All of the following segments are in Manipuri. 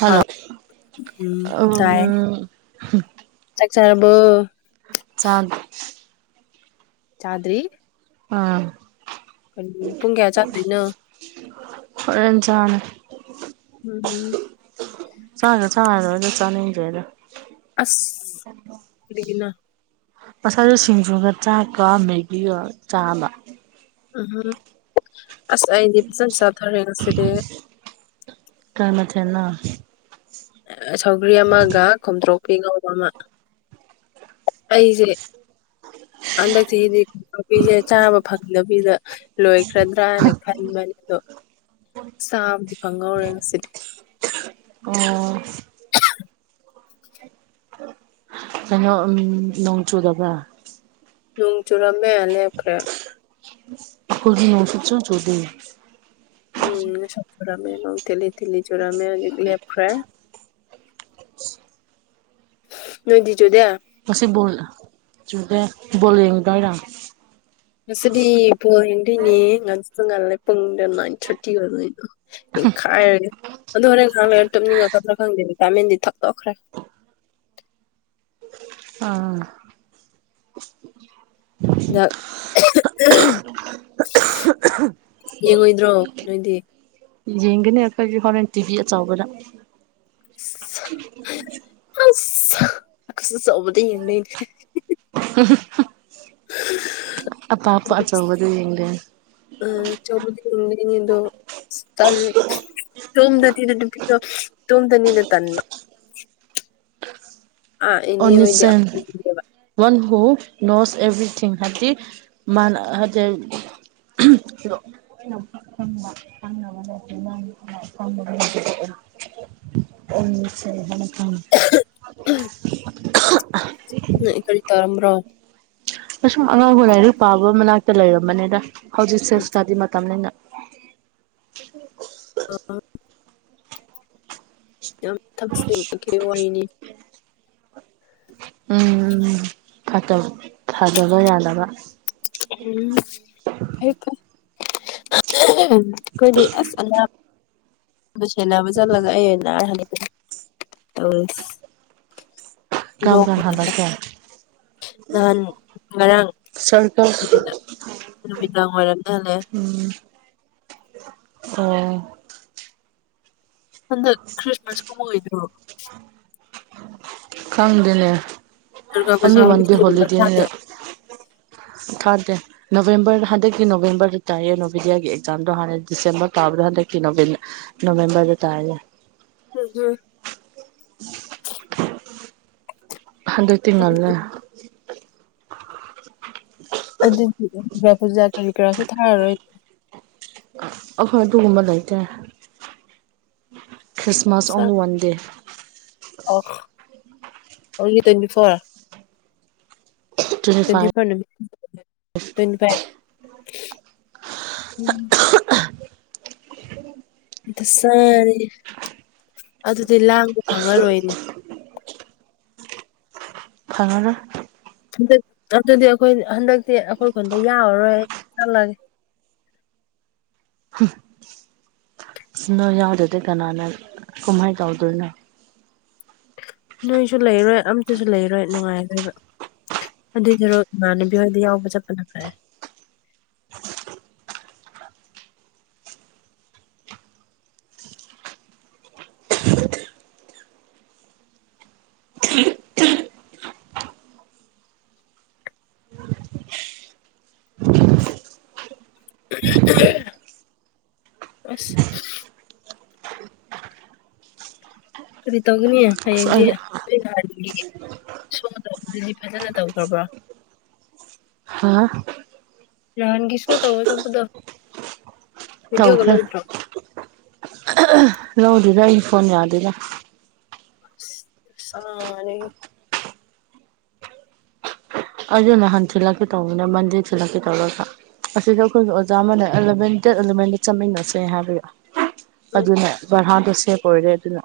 ꯍꯜꯂꯣ ꯎꯝ ꯇꯥꯏ ꯎꯝ ꯆꯥꯛ ꯆꯥꯔꯕꯣ ꯆꯥ ꯆꯥꯗ꯭ꯔꯤ ꯑꯥ ꯀꯩꯅꯣ ꯄꯨꯡ ꯀꯌꯥ ꯆꯥꯗꯣꯢꯅꯣ ꯍꯣꯔꯦꯟ ꯆꯥꯔꯦ ꯎꯝꯍꯝ ꯆꯣꯛꯒ ꯆꯥꯔꯔꯣꯢꯗ ꯆꯥꯅꯤꯡꯗ꯭ꯔꯦꯗ ꯀ꯭ꯔꯤꯒꯤꯅꯣ ꯉꯁꯥꯢꯒꯤ ꯁꯤꯡꯖꯨꯗꯣ ꯆꯥꯛꯀ ꯃꯦꯒꯤꯒ ꯆꯥꯕ ꯎꯝꯍꯝ ꯑꯁ ꯑꯩꯗꯤ ꯐꯖꯟ ꯆꯥꯊꯔꯦ ꯉꯁꯤꯗꯤ ꯀ꯭ꯔ ꯃꯊꯦꯟꯅꯣ ꯁꯧꯒ꯭ꯔꯤ ꯑꯃꯒ ꯈꯣꯝꯗ꯭ꯔꯣꯛꯄꯤ ꯉꯧꯕ ꯑꯃ ꯑꯩꯖꯦ [inaudible] ꯍꯟꯗꯛ ꯆꯍꯤꯗꯤ ꯈꯣꯝꯊꯣꯛꯄꯤꯖꯦ ꯆꯥꯕ ꯐꯪꯗꯕꯤꯗ ꯂꯣꯏꯈ꯭ꯔꯗ꯭ꯔꯥꯅ ꯈꯟꯕꯅꯦ ꯑꯗꯣ ꯆꯥꯕꯗꯤ ꯐꯪꯍꯧꯔꯦ ꯉꯁꯤꯗꯤ ꯑꯣ ꯀꯩꯅꯣ ꯎꯝ ꯅꯣꯡ ꯆꯨꯗꯕ꯭ꯔꯥ ꯅꯣꯡ ꯆꯨꯔꯝꯃꯦ ꯂꯦꯞꯈ꯭ꯔꯦ ꯑꯈꯣꯢꯗꯤ ꯅꯣꯡ ꯁꯨꯛꯆꯨ ꯆꯨꯗꯦ ꯎꯝ ꯉꯁꯥꯢ ꯆꯨꯔꯝꯃꯦ ꯅꯣꯡ ꯊꯤꯠꯂꯤ ꯊꯤꯠꯂꯤ ꯆꯨꯔꯝꯃꯦ ꯍꯧꯖꯤꯛꯇꯤ ꯂꯦꯞꯈ꯭ꯔꯦ [inaudible] ꯅꯣꯏꯗꯤ ꯆꯨꯗꯦ ꯉꯁꯤ ꯕꯣꯜꯂ ꯆꯨꯗꯦ ꯕꯣꯜ ꯌꯦꯡꯉꯨꯗꯣꯏꯔꯣ ꯉꯁꯤꯗꯤ ꯕꯣꯜ ꯌꯦꯡꯗꯨꯏꯅꯦ ꯉꯥꯟꯁꯨ ꯉꯟꯂꯦ ꯄꯨꯡꯗꯣ ꯅꯥꯏꯟ ꯊꯔꯇꯤ ꯑꯣꯏꯕꯒꯤꯀꯣ ꯅꯩꯈꯥꯏꯔꯅꯤ ꯑꯗꯨ ꯍꯣꯔꯦꯟ ꯉꯥꯛꯇꯅꯤ ꯂꯩꯔ ꯨꯝꯅꯤꯡꯉꯛꯀꯗ꯭ꯔꯥ ꯈꯪꯗꯦ ꯚꯤꯇꯥꯃꯤꯟꯗꯤ ꯊꯛꯇꯣꯛꯈ꯭ꯔꯦ [unintelligible] ꯗ [unintelligible] ꯌꯦꯡꯉꯣꯏꯗ꯭ꯔꯣ ꯅꯣꯏꯗꯤ ꯌꯦꯡꯗꯨꯏꯅꯦ ꯑꯩꯈꯣꯏꯖꯨ ꯍꯣꯔꯦꯟ ꯇꯤꯚꯤ ꯑꯆꯧꯕꯗ ꯏꯁ ꯁ ꯑꯁ ꯁ ꯑꯆꯧꯕꯗ ꯌꯦꯡꯗꯣꯏ ꯅꯦ [unintelligible] [unintelligible] ꯑꯄꯥꯛꯄ ꯑꯆꯧꯕꯗ ꯌꯦꯡꯗꯣꯏꯅꯤ ꯑ ꯆꯧꯕꯗꯤ ꯌꯦꯡꯕꯨꯗꯤ ꯌꯦꯡꯗꯧꯕ ꯑꯁ ꯇꯜꯂꯦ ꯏꯇꯨꯝꯗꯅꯤ ꯅꯨꯄꯤꯗꯣ ꯏꯇꯨꯝꯗꯅꯤꯅ ꯇꯟꯕ ꯑꯥ ꯏꯅꯦ ꯑꯣꯟꯂꯤ ꯍꯣꯏꯗꯤ ꯌꯥꯝ ꯁꯦꯟ ꯌꯦꯡꯗꯦꯕ ꯋꯥꯟ ꯍꯨ [unintelligible] ꯅꯣꯁ ꯑꯦꯚꯔꯤꯊꯤꯡ ꯍꯥꯏꯕꯗꯤ ꯃꯥꯅ ꯍꯥꯏ [unintelligible] [unintelligible] ꯎꯝ [unintelligible] [unintelligible] [unintelligible] ꯅꯣꯏ ꯀꯔꯤ ꯇꯧꯔꯝꯕ꯭ꯔꯣ ꯁꯨꯝ ꯑꯉꯥꯡꯍꯣꯏ ꯂꯥꯏꯔꯤꯛ ꯄꯥꯕ ꯃꯅꯥꯛꯇ ꯂꯩꯔꯝꯕꯅꯤꯗ ꯍꯧꯖꯤꯛ ꯁꯦ ꯎꯝ ꯏꯁꯇꯗꯤ ꯃꯇꯝꯅꯤꯅ ꯑꯣꯑꯣ ꯌꯥꯝ ꯊꯛꯁ [unintelligible] ꯋꯥꯔꯤꯅꯤ ꯐꯠꯇ ꯐꯗꯕ ꯌꯥꯗꯕ ꯎꯝ ꯐꯩ ꯐꯩ ꯑꯩꯈꯣꯏꯗꯤ ꯑꯁ ꯑꯉꯥꯡ ꯗꯨ ꯁꯦꯟꯅꯕ ꯆꯠꯂꯒ ꯑꯩ ꯑꯣꯏ ꯅꯔꯒ ꯍꯟꯂꯛꯑꯦ ꯇꯧꯔꯤꯁꯦ ꯀꯔꯝꯀꯥꯟ ꯍꯜꯂꯛ ꯀꯦ ꯅꯍꯥꯟ ꯉꯔꯥꯡ ꯅꯨꯃꯤꯗꯥꯡ [unintelligible] ꯅꯨꯃꯤꯗꯥꯡ ꯋꯥꯏꯔꯝꯗ ꯍꯜꯂꯛꯑꯦ ꯑꯣ ꯍꯟꯗꯥꯛ ꯈ꯭ꯔꯤꯁꯃꯁ ꯀꯨꯝꯃꯛꯏꯑꯣꯗ꯭ꯔꯣ ꯈꯪꯗꯦꯅꯦ ꯄꯨꯖꯥ ꯑꯣꯟꯂꯤ ꯋꯥꯟ ꯗꯦ ꯍꯣꯂꯤꯗꯦꯒꯨꯝꯕ ꯍꯣꯂꯤꯗꯦꯅꯦ ꯊꯥꯗꯦ ꯊꯥꯗꯦ ꯅꯣꯕꯦꯝꯕꯔ ꯍꯟꯗꯛꯀꯤ ꯅꯣꯕꯦꯝꯕꯔ ꯗ ꯇꯥꯏꯌꯦ ꯅꯣꯕꯦꯗꯤꯌꯥꯒꯤ ꯑꯦꯛꯖꯥꯝꯗꯣ ꯍꯥꯟꯅꯗꯤ ꯗꯤꯁꯦꯝꯕꯔ ꯇꯥꯕꯗꯣ ꯍꯟꯗꯛꯇꯤ ꯍꯟꯗꯛꯀꯤ ꯅꯣꯕꯦꯝ ꯅꯣꯕꯦꯝꯕꯔꯗ ꯇꯥꯏꯌꯦ [unintelligible] ꯍꯟꯗꯛꯇꯤ ꯉꯜꯂꯦ ꯑꯗꯨꯗꯤ ꯗꯨꯔꯒꯥ ꯄꯨꯖꯥ ꯀꯔꯤ ꯀꯔꯥꯁꯨ ꯊꯥꯔꯔꯣꯏ ꯑꯩꯈꯣꯏ ꯑꯗꯨꯒꯨꯝꯕ ꯂꯩꯇ꯭ꯔꯦ Christmas only one day uh only twenty four twenty four ꯅꯨꯃꯤꯠ ꯇ꯭ꯋꯦꯟꯇꯤ ꯐꯥꯏꯐ ꯎꯝ ꯗꯁꯥꯅꯤꯅꯦ ꯑꯗꯨꯗꯤ ꯂꯥꯡꯕ ꯈꯪꯉꯔꯣꯏꯅꯦ ꯐꯪꯉꯔꯣꯏ [unintelligible] ꯍꯟꯗꯛ ꯑꯗꯨꯗꯤ ꯑꯩꯈꯣꯏ ꯍꯟꯗꯛꯇꯤ ꯑꯩꯈꯣꯏ ꯈꯨꯣꯟꯗ ꯌꯥꯔꯔꯣꯏ ꯑꯆꯠꯂꯒꯦ [inaudible] ꯅꯣꯢ ꯌꯥꯎꯗꯗꯤ ꯀꯅꯥꯅ ꯀꯨꯝꯍꯩ ꯇꯧꯗꯣꯏꯅꯣ ꯅꯣꯏꯁꯨ ꯂꯩꯔꯣꯏ ꯑꯝꯇꯁꯨ ꯂꯩꯔꯣꯏ ꯅꯨꯡꯉꯥꯏꯔꯣꯏꯕ ꯑꯗꯨꯏꯗꯨꯔꯣ ꯏꯃꯥꯟꯅꯕꯤ ꯍꯣꯏꯗ ꯌꯥꯎꯕ ꯆꯠꯄꯅ ꯐꯔꯦ [inaudible] [unintelligible] ꯑꯁ ꯀꯔꯤ ꯇꯧꯒꯅꯤ ꯑꯁ ꯍꯌꯦꯡꯗꯤ ꯑꯩ [unintelligible] ꯒꯤꯗꯤ ꯁꯣ ꯇꯧꯕꯗꯗꯤ ꯐꯖꯅ ꯇꯧꯈ꯭ꯔꯕ꯭ꯔꯣ ꯍꯥꯥ ꯅꯍꯥꯟꯒꯤ ꯁꯣ ꯇꯧꯕ ꯆꯠꯄꯗꯣ ꯕꯤꯗꯤꯑꯣꯒ ꯇꯧꯈ꯭ꯔꯦ ꯂꯧꯗ꯭ꯔꯣ ꯂꯧꯗꯦꯗ ꯑꯩ ꯐꯣꯟ ꯌꯥꯗꯦꯗ ꯑ ꯁꯥꯔꯦꯍꯦ ꯑꯗꯨ ꯅꯍꯥꯟ ꯊꯤꯜꯂꯛꯀꯦ ꯇꯧꯕꯅꯦ ꯃꯟꯗꯦ ꯊꯤꯜꯂꯛꯀꯦ ꯇꯧꯔꯒ ꯑꯁꯤꯗ ꯑꯩꯈꯣꯏꯒꯤ ꯑꯣꯖꯥ ꯑꯃꯅ ꯑꯦꯂꯚꯦꯟ ꯗꯦꯠ ꯑꯦꯂꯚꯦꯟꯗ ꯆꯠꯃꯤꯟꯅꯁꯦ ꯍꯥꯏꯕꯒꯤ ꯎꯝ ꯑꯗꯨꯅ ꯕꯔꯍꯥꯗꯣ ꯁꯦꯞ ꯑꯣꯏꯔꯦ ꯑꯗꯨꯅ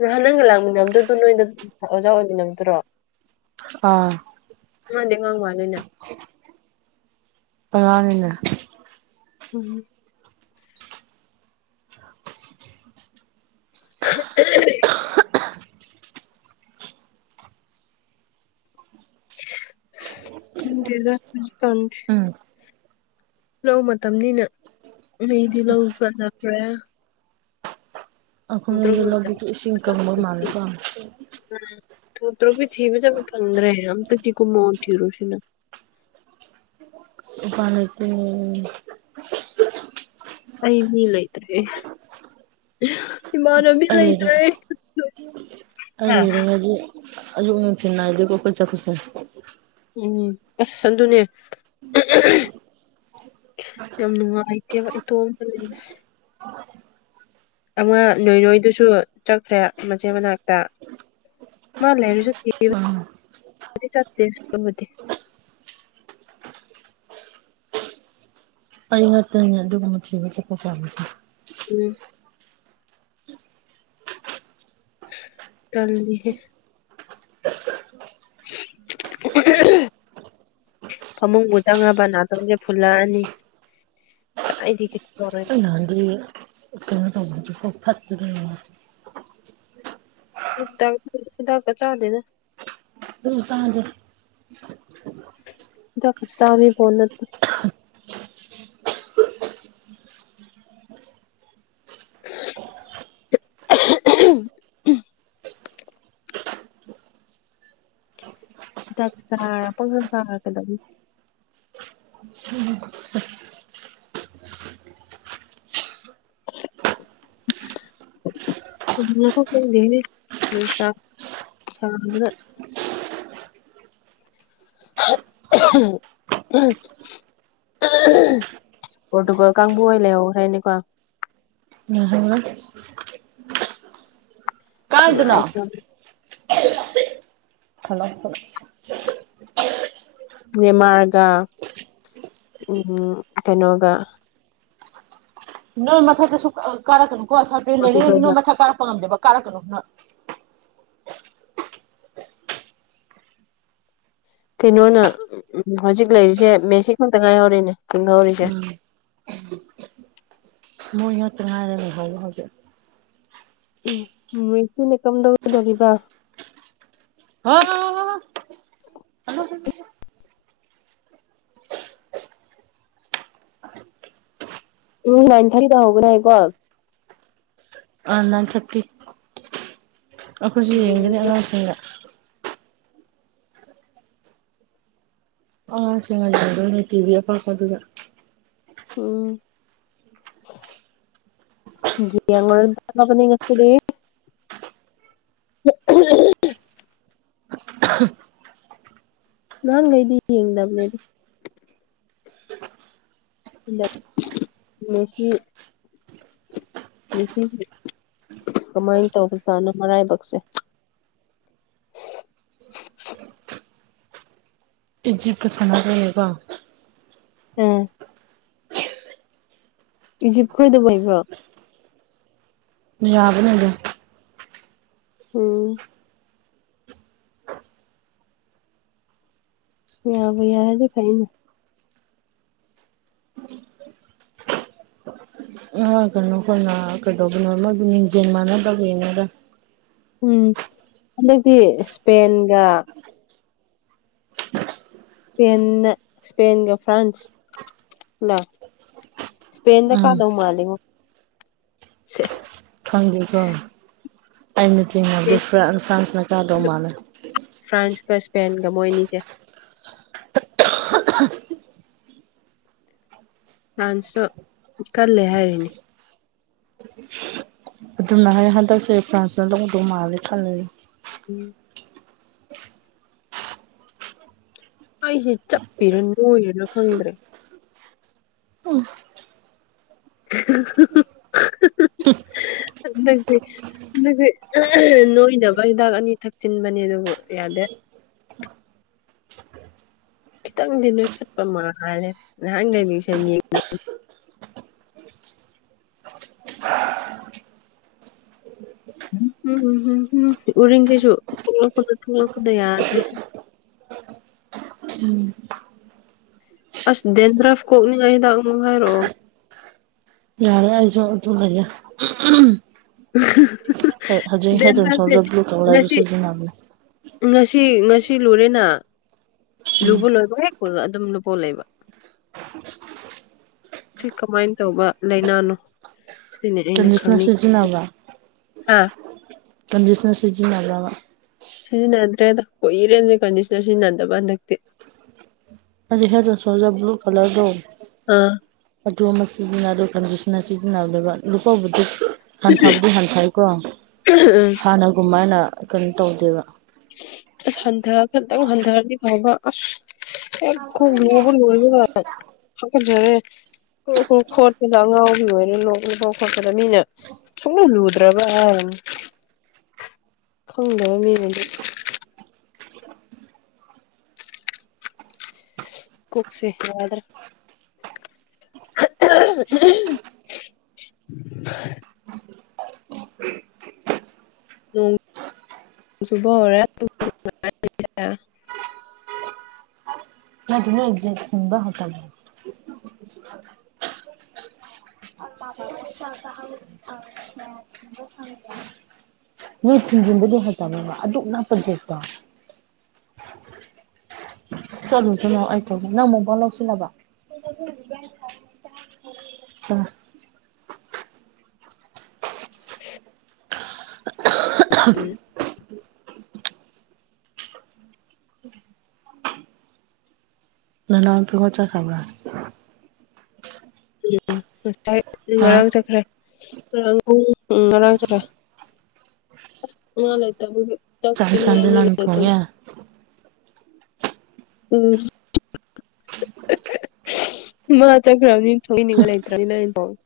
ꯅꯍꯥꯟ ꯅꯪꯒ ꯂꯥꯛꯃꯤꯟꯅꯝꯕꯗꯣ ꯅꯣꯏꯗ ꯑꯣꯖꯥ ꯑꯣꯏꯃꯤꯟꯅꯗꯨꯔꯣ ꯑꯥ ꯃꯥꯗꯤ ꯑꯉꯥꯡ ꯃꯥꯜꯂꯤꯅꯦ ꯑꯉꯥꯡꯅꯤꯅꯦ ꯎꯝ ꯑꯍꯍꯝ ꯑꯁ ꯈꯪꯗꯦꯗ ꯍꯨꯖꯤꯀꯥꯟꯁꯦ ꯎꯝ ꯂꯧ ꯃꯇꯝꯅꯤꯅ ꯃꯤꯗꯤ ꯂꯧ ꯑꯁ ꯆꯠꯅꯈ꯭ꯔꯦ ꯑꯈꯣꯢ ꯗ꯭ꯔꯣꯞ ꯍꯟꯗꯛ ꯂꯧꯗꯤ ꯃꯇꯝ ꯏꯁꯤꯡ ꯀꯪꯕ ꯃꯥꯜꯂꯦꯀꯣ ꯇ꯭ꯔꯣ ꯇ꯭ꯔꯣꯕꯤ ꯊꯤꯕ ꯆꯠꯄ ꯐꯪꯗ꯭ꯔꯦ ꯑꯝꯇꯗꯤ ꯀꯨꯝꯃꯛꯑꯣ ꯊꯔꯨꯁꯤꯅ ꯎꯄꯥꯢ ꯂꯩꯇꯦ ꯑꯩ ꯃꯤ ꯂꯩꯇꯔꯦ ꯑꯁ ꯑꯩ ꯂꯩꯔꯦ ꯑꯩ ꯍꯥ. ꯂꯩꯔꯛꯑꯗꯤ ꯑꯌꯨꯛ ꯅꯨꯡꯊꯤꯟ ꯅꯥꯏꯗꯦꯀꯣ ꯈꯣꯏ ꯆꯠꯄꯁꯦ ꯎꯝ ꯑꯁ ꯑꯗꯨꯅꯦ ꯌꯥꯝ ꯅꯨꯡꯉꯥꯏꯇꯦꯕ ꯏꯇꯣꯝꯗ ꯂꯩꯕꯁꯦ ꯑꯃ ꯅꯣꯏ ꯅꯣꯏꯗꯨꯁꯨ ꯆꯠꯈ꯭ꯔꯦ ꯃꯆꯦ ꯃꯅꯥꯛꯇ ꯃꯥ ꯂꯩꯔꯁꯨ ꯑꯥ ꯊꯦꯕꯗꯤ ꯆꯠꯇꯦ ꯑꯃꯗꯤ [inaudible] ꯑꯩ ꯉꯥꯇꯅꯦ ꯑꯗꯨꯒꯨꯝꯕ ꯊꯤꯕ ꯆꯠꯄ ꯄꯥꯝꯃꯤꯁꯦ ꯎ ꯇꯥꯜꯂꯤ ꯍꯦ [unintelligible] ꯐꯃꯨꯡꯕꯨ ꯆꯪꯉꯕ ꯅꯥꯇꯣꯟꯁꯦ ꯐꯨꯜꯂꯛꯑꯅꯤ ꯉꯥꯁꯥꯢꯗꯒꯤ ꯑꯗꯤ [unintelligible] ꯀꯩꯅꯣ ꯐꯠ ꯍꯤꯗꯥꯛꯀꯍꯤꯗꯛꯀꯥ ꯆꯥꯗꯦꯗ ꯑꯗꯨꯝ ꯆꯥ [unintelligible] ꯍꯤꯗꯥꯛ ꯆꯕꯤꯄꯣꯠ ꯅꯠꯇꯦ ꯎꯝ [inaudible] ꯍꯤꯗꯥꯛ ꯆꯥꯔꯥ ꯄꯪꯆꯥ ꯆꯥꯔ ꯀꯩꯗꯧꯅꯤ ꯑꯁ [unintelligible] [unintelligible] ꯄꯣꯔꯇꯨꯒꯜ ꯀꯥꯡꯕꯨ ꯍꯣꯏ ꯂꯩꯍꯧꯈ꯭ꯔꯦꯅꯦꯀꯣ ꯂꯩꯍꯧꯔꯦ ꯅꯨꯉꯥꯢꯇꯝꯅ ꯍꯜꯂꯣ ꯅꯦꯃꯥꯔꯒ ꯎꯝ ꯀꯩꯅꯣꯒ ꯅꯣꯏ ꯃꯊꯛꯇ ꯁꯨꯀꯥ ꯀꯥꯔꯛꯀꯅꯨ ꯀꯣ ꯁꯔꯄꯦꯟ ꯂꯩꯔꯤꯉꯩ ꯄꯣꯔꯇꯨꯒꯜꯒ ꯅꯣꯏ ꯃꯊꯛ ꯀꯥꯔꯛꯄ ꯉꯝꯗꯦꯕ ꯀꯥꯔꯛꯀꯅꯨ ꯅꯣꯢ ꯀꯩꯅꯣꯅ ꯎꯝ ꯍꯧꯖꯤꯛ ꯂꯩꯔꯤꯁꯦ ꯃꯦꯁꯤ ꯈꯛꯇ ꯉꯥꯏꯍꯧꯔꯦꯅꯦ ꯍꯤꯡꯍꯧꯔꯤꯁꯦ ꯎꯝ ꯃꯣꯏ ꯉꯥꯥꯛꯇ ꯉꯥꯢꯔꯦ ꯂꯩꯍꯧꯕ ꯍꯧꯖꯤꯛ ꯎꯝ ꯎꯝ ꯃꯦꯁꯤꯅ ꯀꯝꯗꯧꯗꯣꯔꯤꯕ [unintelligible] ꯎꯝ ꯅꯥꯏꯟ ꯊꯥꯔꯇꯤꯗ ꯍꯧꯕꯅꯦꯀꯣ ꯑꯥ ꯅꯥꯏꯟ ꯊꯥꯔꯇꯤ ꯑꯈꯣꯏꯁꯨ ꯌꯦꯡꯒꯅꯤ ꯌꯦꯡꯉꯨꯔ ꯑꯉꯥꯡꯁꯤꯡꯒ ꯑꯉꯥꯡꯁꯤꯡꯒ ꯌꯦꯡꯗꯣꯏꯅꯦ ꯇꯤ ꯚꯤ ꯑꯄꯥꯛꯄꯗꯨꯗ [unintelligible] ꯌꯦꯡꯉꯨꯔꯗꯕꯅꯦ ꯉꯁꯤꯗꯤ [unintelligible] ꯅꯥꯍꯟ ꯒꯩꯗꯤ ꯌꯦꯡꯗꯝꯅꯦ ꯑꯗꯨ [inaudible] ꯃꯦꯁꯤꯁꯦ ꯀꯃꯥꯏ ꯇꯧꯕꯖꯥꯠꯅꯣ ꯃꯔꯥꯏꯕꯛꯁꯦ [unintelligible] ꯏꯖꯤꯞꯀ ꯁꯥꯟꯅꯗꯣꯢ ꯅꯦꯀꯣ ꯎꯝ ꯏꯖꯤꯞ ꯈꯣꯢꯗꯨꯕꯨ ꯍꯩꯕ꯭ꯔꯣ ꯃꯌꯥꯕꯅꯦ ꯑꯗꯨꯝ ꯎꯝ ꯌꯥꯕꯨ ꯌꯥꯔꯗꯤ ꯐꯩꯅꯦ ꯑ ꯀꯩꯅꯣ ꯈꯣꯏꯅ ꯀꯩꯗꯧꯕꯅꯣ ꯃꯣꯏꯕꯨ ꯂꯤꯡꯖꯦꯜ ꯃꯥꯟꯅꯗꯕꯩꯅꯦꯗ ꯎꯝ ꯍꯟꯗꯛꯇꯤ ꯏꯁꯄꯦꯟꯒ ꯢꯁꯄꯦꯟꯅ ꯏꯁꯄꯦꯟꯒ ꯐ꯭ꯔꯥꯟꯁ ꯂꯥ ꯏꯁꯄꯦꯟꯗ ꯎꯝ ꯀꯥꯗꯧ ꯃꯥꯜꯂꯤꯉꯣ ꯁꯦꯖ ꯈꯪꯗꯦꯀꯣ ꯑꯩꯅ ꯆꯤꯡꯅꯕꯗꯤ ꯏꯁꯄꯦꯟ ꯐ꯭ꯔꯟ ꯐ꯭ꯔꯥꯟꯁꯅ ꯀꯥꯗꯧ ꯃꯥꯟꯂꯦ ꯄ꯭ꯔꯁꯄꯦꯟꯒ ꯃꯣꯏꯅꯤꯁꯦ ꯐ꯭ꯔꯥꯟꯁ ꯁꯨ ꯀꯜꯂꯦ ꯍꯥꯏꯔꯤꯅꯦ ꯑꯗꯨꯝꯅ ꯍꯥꯏ ꯍꯟꯗꯛꯁꯦ ꯐ꯭ꯔꯥꯟꯁꯅ ꯂꯧꯗꯧ ꯃꯥꯟꯂꯦ ꯈꯜꯂꯦ ꯎꯝ ꯑꯩꯁꯦ ꯆꯞꯄꯤꯔ ꯅꯣꯏꯔꯤꯔ ꯈꯪꯗ꯭ꯔꯦ [unintelligible] [unintelligible] ꯍꯟꯗꯛꯁꯦ ꯍꯟꯗꯛꯁꯦ ꯅꯣꯏꯅꯕ ꯍꯤꯗꯥꯛ ꯑꯅꯤ ꯊꯛꯆꯤꯟꯕꯅꯦ ꯑꯗꯨꯕꯨ ꯌꯥꯗꯦ [unintelligible] ꯈꯤꯇꯪꯗꯤ ꯅꯣꯏꯈꯠꯄ ꯃꯥꯜꯂꯦ ꯅꯍꯥꯟꯒꯩ ꯃꯤꯟꯁꯦꯡ ꯌꯦꯡꯗꯕꯒꯤ [unintelligible] [unintelligible] ꯎꯔꯤꯡꯁꯤꯁꯨ ꯊꯣꯛꯂꯛꯄꯗ ꯊꯣꯛꯂꯛꯄꯗ ꯌꯥꯗ꯭ꯔꯦ [unintelligible] ꯑꯁ ꯗꯦꯟꯗ꯭ꯔꯐ ꯀꯣꯛꯅꯤꯡꯉꯏ ꯍꯤꯗꯥꯛ ꯃꯃꯤꯡ ꯍꯥꯏꯔꯛꯑꯣ ꯌꯥꯔꯦ ꯌꯥꯔꯦ [unintelligible] ꯍꯣꯏ ꯍꯧꯖꯤꯛ ꯍꯦꯠ ꯑꯦꯟ ꯗꯦꯟꯗ꯭ꯔꯐꯁꯦ ꯁꯣꯜꯖꯔ ꯕ꯭ꯂꯨ ꯀꯂꯔꯗꯣ ꯁꯤꯖꯤꯟꯅꯕꯅꯤ ꯇꯤ ꯉꯁꯤ ꯂꯨꯔꯦꯅ ꯂꯨꯕ ꯂꯣꯏꯕꯒ ꯍꯦꯛꯄꯒ ꯑꯗꯨꯝ ꯂꯨꯄꯧ ꯂꯩꯕ ꯁꯤ ꯀꯃꯥꯏ ꯇꯧꯕ ꯂꯩꯅꯅꯣ ꯁꯤꯗꯅꯤ ꯑꯩꯅ ꯀꯟꯗꯤꯁꯅꯔ ꯈꯪꯅꯤꯡꯉꯤꯁꯦ ꯁꯤꯖꯤꯟꯅꯕ꯭ꯔꯥ ꯍꯥꯥ ꯀꯟꯗꯤꯁꯅꯔ ꯁꯤꯖꯟꯅꯕ꯭ꯔꯕ ꯁꯤꯖꯤꯟꯅꯗ꯭ꯔꯦꯗ ꯀꯨꯏꯔꯦ ꯀꯟꯗꯤꯁꯅꯔ ꯁꯤꯖꯤꯟꯅꯗꯕ ꯍꯟꯗꯛꯇꯤ ꯑꯗꯨ ꯍꯦꯠ ꯑꯦꯟ ꯁꯣꯜꯖꯔꯗ ꯕ꯭ꯂꯨ ꯀꯂꯔꯗꯣ ꯑꯥ ꯑꯗꯨ ꯑꯃ ꯁꯤꯖꯤꯟꯅꯧ ꯑꯗꯨ ꯀꯟꯗꯤꯁ ꯅ ꯁꯤꯖꯤꯟꯅꯗꯣꯏꯕ ꯂꯨꯄꯧꯕꯨꯗꯤ ꯍꯟꯊꯕꯨꯗꯤ ꯍꯟꯊꯩꯀꯣ ꯍꯥꯟꯅꯒꯨꯝꯥꯏꯅ ꯀꯔꯤ ꯇꯧꯗꯦꯕ ꯑꯁ ꯍꯟꯊ ꯈꯛꯇꯪ ꯍꯟꯊꯔꯗꯤ ꯐꯕ ꯑꯁ ꯍꯦꯛ ꯀꯣꯛ ꯂꯨꯕ ꯂꯣꯏꯕꯒ ꯍꯥꯒꯖꯔꯦ ꯀꯣꯔꯣ ꯀꯣꯔꯣ ꯣꯠꯄꯗ ꯑꯉꯥꯎꯕꯤ ꯑꯣꯏꯔꯦ ꯂꯣꯛ ꯂꯨꯄꯧ ꯈꯣꯠꯄꯗ ꯃꯤꯅ ꯁꯨꯛꯂꯨ ꯂꯨꯗ꯭ꯔꯕ ꯍꯥꯏꯔꯅꯤ ꯈꯣꯡꯗꯕ ꯃꯤꯅꯗꯤ ꯀꯣꯛꯁꯦ ꯌꯥꯗ꯭ꯔꯦ [unintelligible] ꯅꯣꯡ ꯆꯨꯕ ꯍꯧꯔꯛꯑꯦ ꯇꯨꯝ [unintelligible] [unintelligible] [unintelligible] ꯅꯣꯏ ꯊꯤꯟꯖꯤꯟꯕꯗꯤ ꯍꯩꯇꯕ꯭ꯔꯕ ꯑꯗꯨꯛ ꯅꯛꯄ ꯖꯦꯛꯇꯣ ꯆꯠꯂꯨꯁꯤꯂꯥꯎ ꯑꯩ ꯇꯧꯒꯦ ꯅꯪ ꯃꯣꯝꯄꯛ ꯂꯧꯁꯤꯜꯂꯕ ꯑ [unintelligible] ꯅꯅꯎꯄꯤ ꯈꯣꯏ ꯆꯥꯠꯈ꯭ꯔꯕ꯭ꯔ ꯎꯝ ꯎꯝ ꯉꯁꯥꯏ ꯍꯥ ꯉꯔꯥꯡ ꯆꯠꯈ꯭ꯔꯦ ꯉꯔꯥꯡ ꯄꯨꯡ ꯎꯝ ꯉꯔꯥꯡ ꯆꯠꯈ꯭ꯔꯦ ꯑꯁ ꯃꯥ ꯂꯩꯇꯕꯒꯤ ꯆꯛ ꯆꯥꯛ ꯊꯣꯡꯅꯤꯡꯉꯥꯏ ꯏꯟꯁꯥꯡꯗꯤ ꯃꯤ ꯅꯪꯅ ꯂꯩꯇ [unintelligible] ꯊꯣꯡꯉꯦ ꯎꯝ [unintelligible] ꯃꯥ ꯆꯠꯈ꯭ꯔꯝꯅꯤꯅ ꯊꯣꯡꯕꯤꯅꯤꯡꯉꯥꯏ ꯂꯩꯇ꯭ꯔꯕꯅꯤꯅ [unintelligible]